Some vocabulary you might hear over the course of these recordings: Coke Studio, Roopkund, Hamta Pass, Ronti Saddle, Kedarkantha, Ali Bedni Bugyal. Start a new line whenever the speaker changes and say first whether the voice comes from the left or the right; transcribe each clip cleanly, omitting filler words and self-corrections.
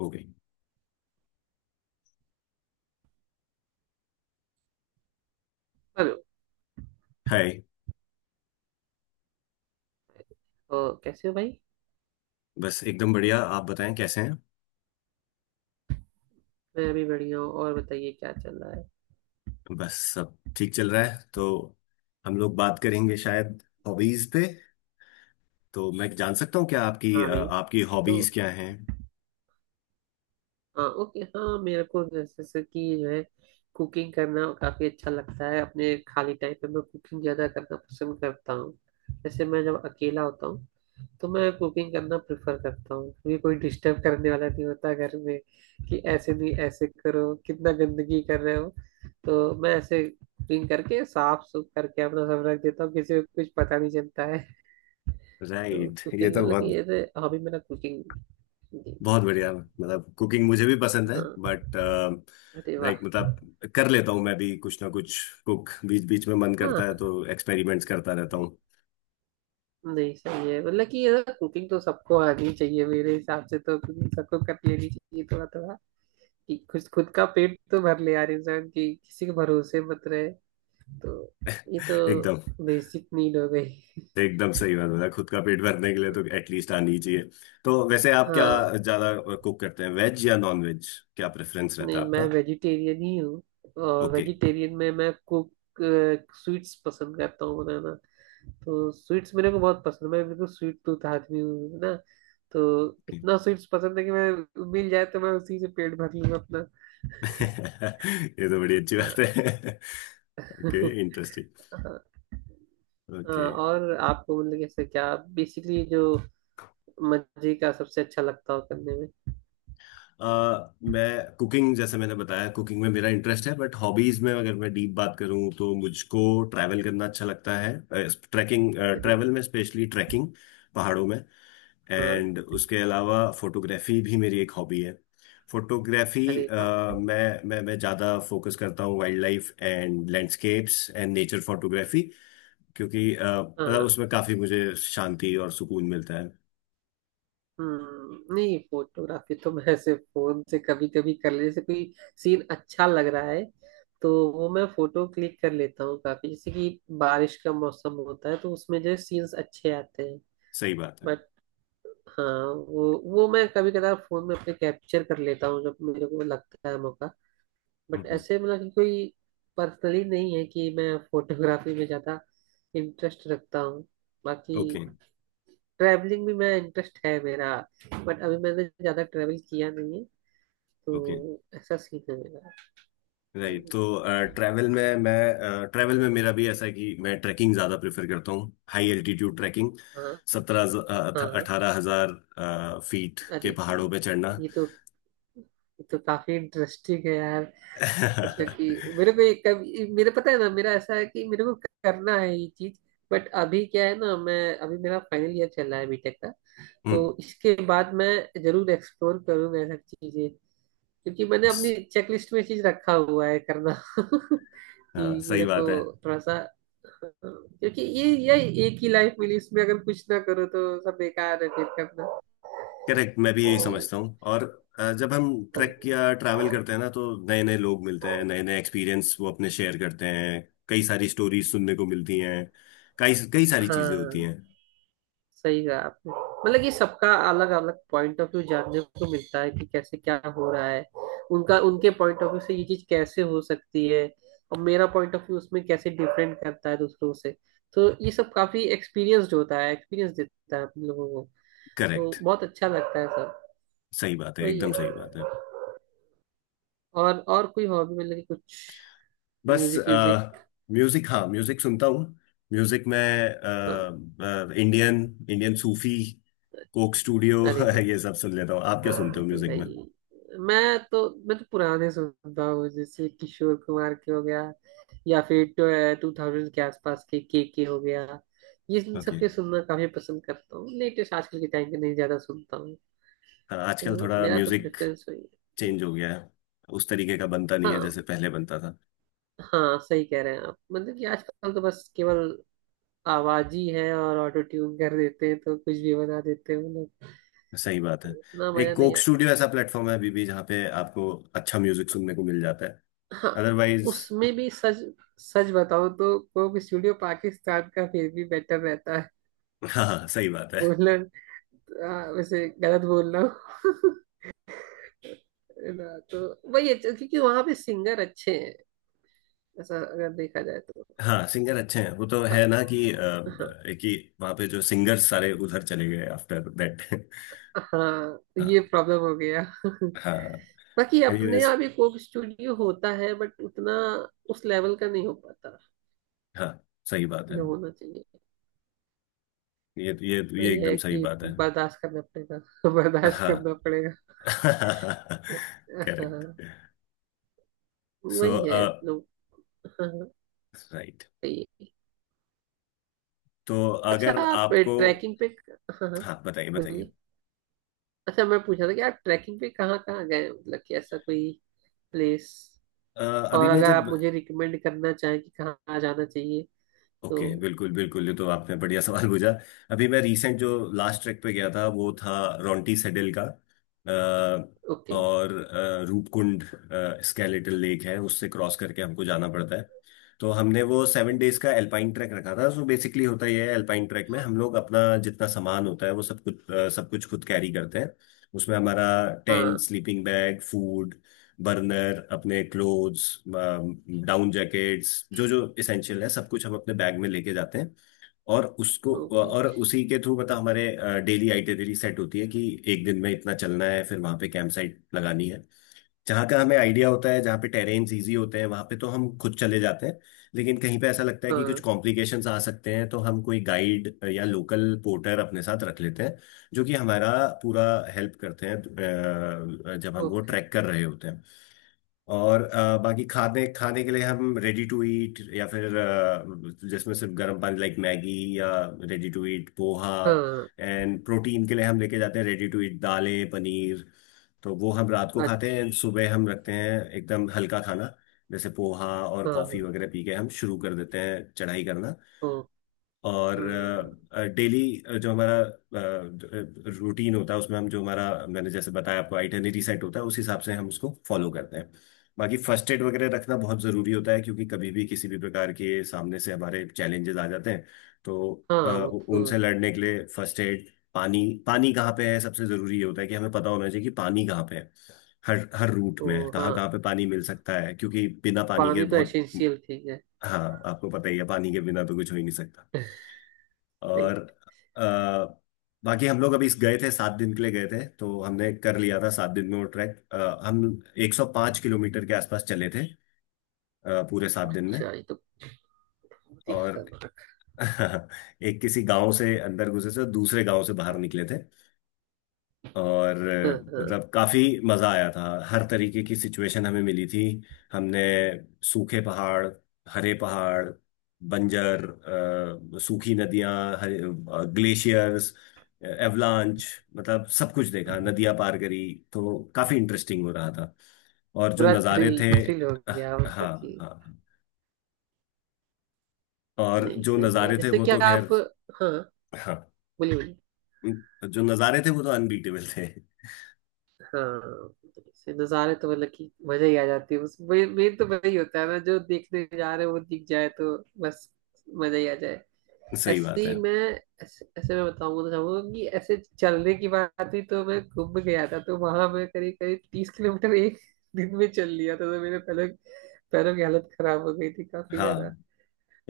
left: हो गई।
right: Hello.
left: Hi.
right: तो कैसे हो भाई।
left: बस एकदम बढ़िया। आप बताएं कैसे हैं।
right: मैं अभी बढ़िया हूँ। और बताइए क्या चल रहा है।
left: बस सब ठीक चल रहा है तो हम लोग बात करेंगे शायद हॉबीज पे। तो मैं जान सकता हूँ क्या आपकी
right: हाँ
left: अ,
right: भाई,
left: आपकी
right: तो
left: हॉबीज क्या हैं।
right: हाँ, ओके। हाँ, मेरे को जैसे जैसे कि जो है कुकिंग करना काफ़ी अच्छा लगता है। अपने खाली टाइम पे मैं कुकिंग ज़्यादा करना पसंद करता हूँ। जैसे मैं जब अकेला होता हूँ तो मैं कुकिंग करना प्रेफर करता हूँ, क्योंकि कोई डिस्टर्ब करने वाला नहीं होता घर में कि ऐसे नहीं ऐसे करो, कितना गंदगी कर रहे हो। तो मैं ऐसे कुकिंग करके साफ सुफ करके अपना सब रख देता हूँ, किसी को कुछ पता नहीं चलता है। तो
left: राइट। ये
right: कुकिंग
left: तो
right: मतलब कि
left: बहुत
right: एज ए हॉबी मेरा कुकिंग।
left: बहुत बढ़िया। मतलब कुकिंग मुझे भी पसंद है
right: हाँ,
left: बट
right: अरे वाह।
left: लाइक मतलब कर लेता हूँ मैं भी कुछ ना कुछ कुक। बीच बीच में मन करता है
right: हाँ,
left: तो एक्सपेरिमेंट्स करता रहता हूँ।
right: नहीं सही है। मतलब कि ये कुकिंग तो सबको आनी चाहिए। मेरे हिसाब से तो cooking सबको कर लेनी चाहिए थोड़ा थोड़ा, कि खुद खुद का पेट तो भर ले यार इंसान। की किसी के भरोसे मत रहे। तो ये तो
left: एकदम।
right: बेसिक नीड हो गई।
left: एकदम सही बात बताया। खुद का पेट भरने के लिए तो एटलीस्ट आनी चाहिए। तो वैसे आप क्या
right: हाँ,
left: ज्यादा कुक करते हैं वेज या नॉन वेज। क्या प्रेफरेंस रहता है
right: नहीं मैं
left: आपका।
right: वेजिटेरियन ही हूँ। और
left: ओके।
right: वेजिटेरियन में मैं कुक स्वीट्स पसंद करता हूँ बनाना। तो स्वीट्स मेरे को बहुत पसंद है। मैं बिल्कुल स्वीट टूथ आदमी हूँ, है ना। तो
left: ओके।
right: इतना स्वीट्स पसंद है कि मैं मिल जाए तो मैं उसी से पेट भर लूंगा अपना।
left: ये तो बड़ी अच्छी
right: हाँ,
left: बात है। ओके। इंटरेस्टिंग।
right: हाँ,
left: ओके।
right: और आपको मतलब कैसे क्या बेसिकली जो मजे का सबसे अच्छा लगता हो करने में।
left: आ, मैं कुकिंग जैसे मैंने बताया कुकिंग में मेरा इंटरेस्ट है बट हॉबीज में अगर मैं डीप बात करूं तो मुझको ट्रैवल करना अच्छा लगता है। ट्रैकिंग।
right: अरे
left: ट्रैवल में स्पेशली ट्रैकिंग पहाड़ों में।
right: वाह। हाँ,
left: एंड उसके अलावा फोटोग्राफी भी मेरी एक हॉबी है। फोटोग्राफी।
right: अरे वाह।
left: मैं ज़्यादा फोकस करता हूँ wildlife and landscapes and nature photography. क्योंकि मतलब
right: हाँ,
left: उसमें काफ़ी मुझे शांति और सुकून मिलता है।
right: हम्म, नहीं फोटोग्राफी तो मैं ऐसे फोन से कभी कभी कर ले जैसे कोई सीन अच्छा लग रहा है तो वो मैं फोटो क्लिक कर लेता हूँ काफी। जैसे कि बारिश का मौसम होता है तो उसमें जो सीन्स अच्छे आते हैं।
left: सही बात है।
right: बट हाँ, वो मैं कभी कदार फोन में अपने कैप्चर कर लेता हूँ जब मेरे को लगता है मौका। बट ऐसे मतलब कि कोई पर्सनली नहीं है कि मैं फोटोग्राफी में ज्यादा इंटरेस्ट रखता हूँ। बाकी
left: ओके।
right: ट्रैवलिंग भी मैं इंटरेस्ट है मेरा, बट अभी मैंने ज्यादा ट्रैवल किया नहीं है। तो
left: ओके।
right: ऐसा सीन है मेरा।
left: राइट। तो ट्रैवल में मेरा भी ऐसा है कि मैं ट्रैकिंग ज़्यादा प्रेफर करता हूँ। High altitude trekking.
right: हाँ
left: सत्रह
right: हाँ।
left: अठारह हजार फीट के
right: अरे,
left: पहाड़ों पे चढ़ना।
right: ये तो ये तो काफी इंटरेस्टिंग है यार। मतलब कि मेरे को ये कभी, मेरे पता है ना, मेरा ऐसा है कि मेरे को करना है ये चीज। बट अभी क्या है ना, मैं अभी मेरा फाइनल ईयर चल रहा है बीटेक का। तो
left: हम्म,
right: इसके बाद मैं जरूर एक्सप्लोर करूंगा ये सब चीजें, क्योंकि मैंने
left: हाँ
right: अपनी चेकलिस्ट में चीज रखा हुआ है करना। कि
left: सही
right: मेरे को
left: बात है।
right: थोड़ा सा, क्योंकि ये एक ही लाइफ मिली। इसमें अगर कुछ ना करो तो सब बेकार है फिर करना।
left: करेक्ट। मैं भी यही
right: जी,
left: समझता हूँ। और जब हम ट्रैक या ट्रैवल करते हैं ना तो नए नए लोग मिलते हैं, नए नए एक्सपीरियंस वो अपने शेयर करते हैं। कई सारी स्टोरीज सुनने को मिलती हैं। कई कई सारी चीजें होती
right: हाँ
left: हैं।
right: सही कहा आपने। मतलब कि सबका अलग अलग पॉइंट ऑफ व्यू जानने को मिलता है कि कैसे क्या हो रहा है। उनका, उनके पॉइंट ऑफ व्यू से ये चीज कैसे हो सकती है, और मेरा पॉइंट ऑफ व्यू उसमें कैसे डिफरेंट करता है दूसरों से। तो ये सब काफी एक्सपीरियंस्ड होता है, एक्सपीरियंस देता है हम लोगों को।
left: करेक्ट।
right: तो बहुत अच्छा लगता है सब।
left: सही बात है।
right: वही है।
left: एकदम सही बात है।
right: और कोई हॉबी मतलब कि कुछ
left: बस
right: म्यूजिक म्यूजिक।
left: म्यूजिक। हाँ म्यूजिक सुनता हूँ। म्यूजिक में
right: हाँ,
left: Indian, Indian Sufi, Coke Studio.
right: अरे वाह।
left: ये सब सुन लेता हूँ। आप क्या सुनते हो
right: अरे
left: म्यूजिक में।
right: भाई, मैं तो पुराने सुनता हूँ। जैसे किशोर कुमार के हो गया, या फिर 2000 के आसपास के के हो गया। ये इन सब
left: ओके।
right: के सुनना काफी पसंद करता हूँ, लेटेस्ट आजकल के टाइम के नहीं ज्यादा सुनता हूँ।
left: हाँ, आजकल
right: तो
left: थोड़ा
right: मेरा तो
left: म्यूजिक
right: प्रेफरेंस वही है।
left: चेंज हो गया है। उस तरीके का बनता नहीं है
right: हाँ,
left: जैसे पहले बनता था।
right: हाँ सही कह रहे हैं आप। मतलब कि आजकल तो बस केवल आवाज ही है, और ऑटो ट्यून कर देते हैं तो कुछ भी बना देते हैं वो लोग।
left: सही बात है।
right: इतना
left: एक
right: मजा
left: कोक
right: नहीं।
left: स्टूडियो ऐसा प्लेटफॉर्म है अभी भी जहाँ पे आपको अच्छा म्यूजिक सुनने को मिल जाता है।
right: हाँ,
left: अदरवाइज।
right: उसमें भी सच। सच बताऊं तो कोक स्टूडियो पाकिस्तान का फिर भी बेटर रहता है
left: हाँ, हाँ, सही बात है।
right: बोलना। वैसे गलत बोल रहा हूँ। है ना, तो वही है। तो क्योंकि वहां पे सिंगर अच्छे हैं, ऐसा अगर देखा जाए तो।
left: हाँ सिंगर अच्छे हैं वो तो
right: पर-,
left: है ना। कि अ,
right: हाँ
left: कि वहाँ पे जो सिंगर सारे उधर चले गए आफ्टर दैट।
right: हाँ,
left: हाँ।
right: ये प्रॉब्लम हो गया।
left: हाँ।
right: बाकी अपने
left: एनीवेज।
right: यहाँ भी कोक स्टूडियो होता है बट उतना उस लेवल का नहीं हो पाता
left: हाँ सही बात है।
right: जो होना चाहिए।
left: ये
right: वही
left: एकदम
right: है
left: सही
right: कि
left: बात है।
right: बर्दाश्त करना पड़ेगा। बर्दाश्त
left: हाँ।
right: करना पड़ेगा।
left: करेक्ट।
right: हाँ,
left: सो।
right: वही है लोग। हाँ हाँ,
left: राइट।
right: सही है।
left: तो
right: अच्छा,
left: अगर
right: आप
left: आपको।
right: ट्रैकिंग पे। हाँ हाँ,
left: हाँ बताइए बताइए।
right: बोलिए। अच्छा, मैं पूछ रहा था कि आप ट्रैकिंग पे कहाँ कहाँ गए हैं? मतलब कि ऐसा कोई प्लेस,
left: अ, अभी
right: और
left: मैं
right: अगर
left: जब।
right: आप मुझे रिकमेंड करना चाहें कि कहाँ जाना चाहिए
left: ओके,
right: तो।
left: बिल्कुल बिल्कुल। ये तो आपने बढ़िया सवाल पूछा। अभी मैं रिसेंट जो लास्ट ट्रैक पे गया था वो था रोंटी सेडल का।
right: ओके।
left: और रूपकुंड स्केलेटल लेक है उससे क्रॉस करके हमको जाना पड़ता है। तो हमने वो
right: अच्छा।
left: 7 डेज का एल्पाइन ट्रैक रखा था। सो बेसिकली होता ये है एल्पाइन ट्रैक में हम लोग अपना जितना सामान होता है वो सब कुछ खुद कैरी करते हैं। उसमें हमारा टेंट,
right: हाँ।
left: स्लीपिंग बैग, फूड, बर्नर, अपने क्लोथ्स, डाउन जैकेट्स, जो जो इसेंशियल है सब कुछ हम अपने बैग में लेके जाते हैं। और उसको
right: ओके।
left: और उसी के थ्रू पता हमारे डेली आइटनरी सेट होती है कि एक दिन में इतना चलना है फिर वहां पे कैंप साइट लगानी है। जहाँ का हमें आइडिया होता है जहाँ पे टेरेन्स इजी होते हैं वहां पे तो हम खुद चले जाते हैं। लेकिन कहीं पे ऐसा लगता है कि कुछ
right: हाँ।
left: कॉम्प्लिकेशंस आ सकते हैं तो हम कोई गाइड या लोकल पोर्टर अपने साथ रख लेते हैं जो कि हमारा पूरा हेल्प करते हैं जब हम वो
right: ओके।
left: ट्रैक कर रहे होते हैं। और बाकी खाने खाने के लिए हम रेडी टू ईट या फिर जिसमें सिर्फ गर्म पानी, लाइक मैगी या रेडी टू ईट पोहा।
right: हाँ।
left: एंड प्रोटीन के लिए हम लेके जाते हैं रेडी टू ईट दालें, पनीर। तो वो हम रात को खाते हैं and
right: अच्छा।
left: सुबह हम रखते हैं एकदम हल्का खाना जैसे पोहा और
right: हाँ
left: कॉफी
right: हाँ।
left: वगैरह पी के हम शुरू कर देते हैं चढ़ाई करना।
right: ओ।
left: और
right: हम्म,
left: डेली जो हमारा रूटीन होता है उसमें हम जो हमारा मैंने जैसे बताया आपको आइटनरी सेट होता है उस हिसाब से हम उसको फॉलो करते हैं। बाकी फर्स्ट एड वगैरह रखना बहुत ज़रूरी होता है क्योंकि कभी भी किसी भी प्रकार के सामने से हमारे चैलेंजेस आ जाते हैं। तो
right: हाँ वो तो
left: उनसे
right: है।
left: लड़ने के लिए फर्स्ट एड, पानी। पानी कहाँ पे है सबसे ज़रूरी ये होता है कि हमें पता होना चाहिए कि पानी कहाँ पे है। हर हर रूट
right: तो
left: में कहाँ
right: हाँ,
left: कहाँ पे पानी मिल सकता है क्योंकि बिना पानी के
right: पानी तो
left: बहुत।
right: एसेंशियल चीज है।
left: हाँ आपको पता ही है पानी के बिना तो कुछ हो ही नहीं सकता। और
right: सही।
left: अ, बाकी हम लोग अभी इस गए थे 7 दिन के लिए, गए थे तो हमने कर लिया था 7 दिन में वो ट्रैक। हम 105 किलोमीटर के आसपास चले थे पूरे 7 दिन में।
right: अच्छा, ये तो बहुत ही
left: और
right: खतरनाक।
left: एक किसी गांव से अंदर घुसे थे दूसरे गांव से बाहर निकले थे। और
right: हाँ हाँ,
left: मतलब काफी मजा आया था। हर तरीके की सिचुएशन हमें मिली थी। हमने सूखे पहाड़, हरे पहाड़, बंजर, सूखी नदियां, हरे ग्लेशियर्स, एवलांच, मतलब सब कुछ देखा। नदियां पार करी। तो काफी इंटरेस्टिंग हो रहा था। और जो
right: पूरा
left: नज़ारे
right: थ्रिल
left: थे।
right: थ्रिल हो
left: हाँ
right: गया मतलब
left: हाँ
right: कि।
left: हाँ। और
right: नहीं
left: जो
right: सही है।
left: नज़ारे थे
right: जैसे
left: वो
right: क्या
left: तो खैर।
right: आप? हाँ,
left: हाँ
right: बोलिए बोलिए।
left: जो नज़ारे थे वो तो अनबीटेबल थे।
right: हाँ, जैसे नज़ारे तो मतलब कि मजा ही आ जाती है उसमें। मेन तो वही होता है ना, जो देखने जा रहे हैं वो दिख जाए तो बस मजा ही आ जाए।
left: सही
right: ऐसे
left: बात है।
right: ही मैं, ऐसे मैं बताऊंगा तो चाहूंगा कि ऐसे चलने की बात हुई तो मैं घूम गया था। तो वहां मैं करीब करीब 30 किलोमीटर एक दिन में चल लिया था। तो मेरे पैरों पैरों की हालत खराब हो गई थी काफी ज्यादा।
left: हाँ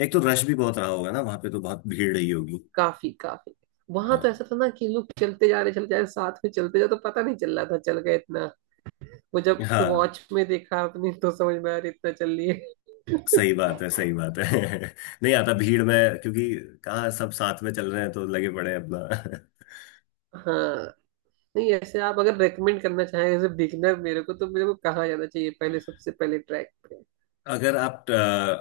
left: एक तो रश भी बहुत रहा होगा ना वहां पे, तो बहुत भीड़ रही होगी।
right: काफी काफी। वहां तो
left: हाँ
right: ऐसा था ना कि लोग चलते जा रहे साथ में चलते जा, तो पता नहीं चल रहा था चल गए इतना। वो जब
left: हाँ
right: वॉच में देखा अपनी तो समझ में आ रही इतना चल रही है।
left: सही बात है, सही बात है। नहीं आता भीड़ में क्योंकि कहाँ सब साथ में चल रहे हैं तो लगे पड़े हैं अपना।
right: हाँ, नहीं ऐसे आप अगर रेकमेंड करना चाहें एज ए बिगिनर मेरे को, तो मेरे को कहाँ जाना चाहिए पहले, सबसे पहले ट्रैक पे।
left: अगर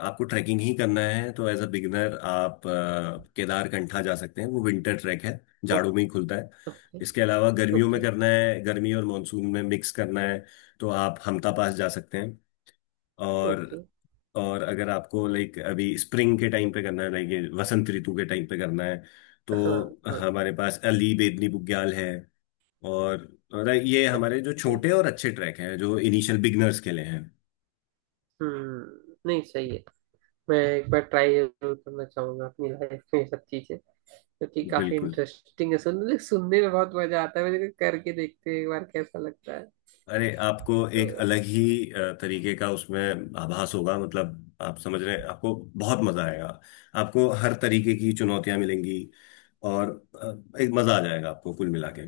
left: आपको ट्रैकिंग ही करना है तो एज अ बिगिनर आप केदारकंठा जा सकते हैं। वो विंटर ट्रैक है।
right: ओके।
left: जाड़ों में ही खुलता है। इसके अलावा गर्मियों में
right: ओके।
left: करना है, गर्मी और मानसून में मिक्स करना है, तो आप हमता पास जा सकते हैं। और
right: ओके।
left: और अगर आपको लाइक अभी स्प्रिंग के टाइम पे करना है, लाइक ये वसंत ऋतु के टाइम पे करना है,
right: हाँ
left: तो
right: हाँ।
left: हमारे पास अली बेदनी बुग्याल है। और और ये
right: अच्छा।
left: हमारे जो
right: ओके।
left: छोटे और अच्छे ट्रैक हैं जो इनिशियल बिगनर्स के लिए हैं।
right: हम्म, नहीं सही है। मैं एक बार ट्राई जरूर करना चाहूंगा अपनी लाइफ में ये सब चीजें, क्योंकि काफी
left: बिल्कुल।
right: इंटरेस्टिंग है। सुनने सुनने में बहुत मजा आता है, मुझे करके देखते हैं एक बार कैसा लगता है।
left: अरे आपको एक
right: तो
left: अलग ही तरीके का उसमें आभास होगा। मतलब आप समझ रहे हैं। आपको बहुत मजा आएगा। आपको हर तरीके की चुनौतियां मिलेंगी। और एक मजा आ जाएगा आपको कुल मिला के।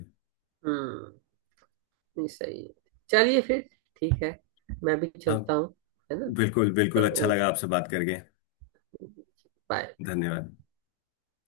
right: हम्म, नहीं सही है। चलिए फिर, ठीक है, मैं भी
left: हाँ
right: चलता हूँ, है ना।
left: बिल्कुल
right: हाँ,
left: बिल्कुल, अच्छा लगा
right: ओके।
left: आपसे बात करके।
right: बाय।
left: धन्यवाद।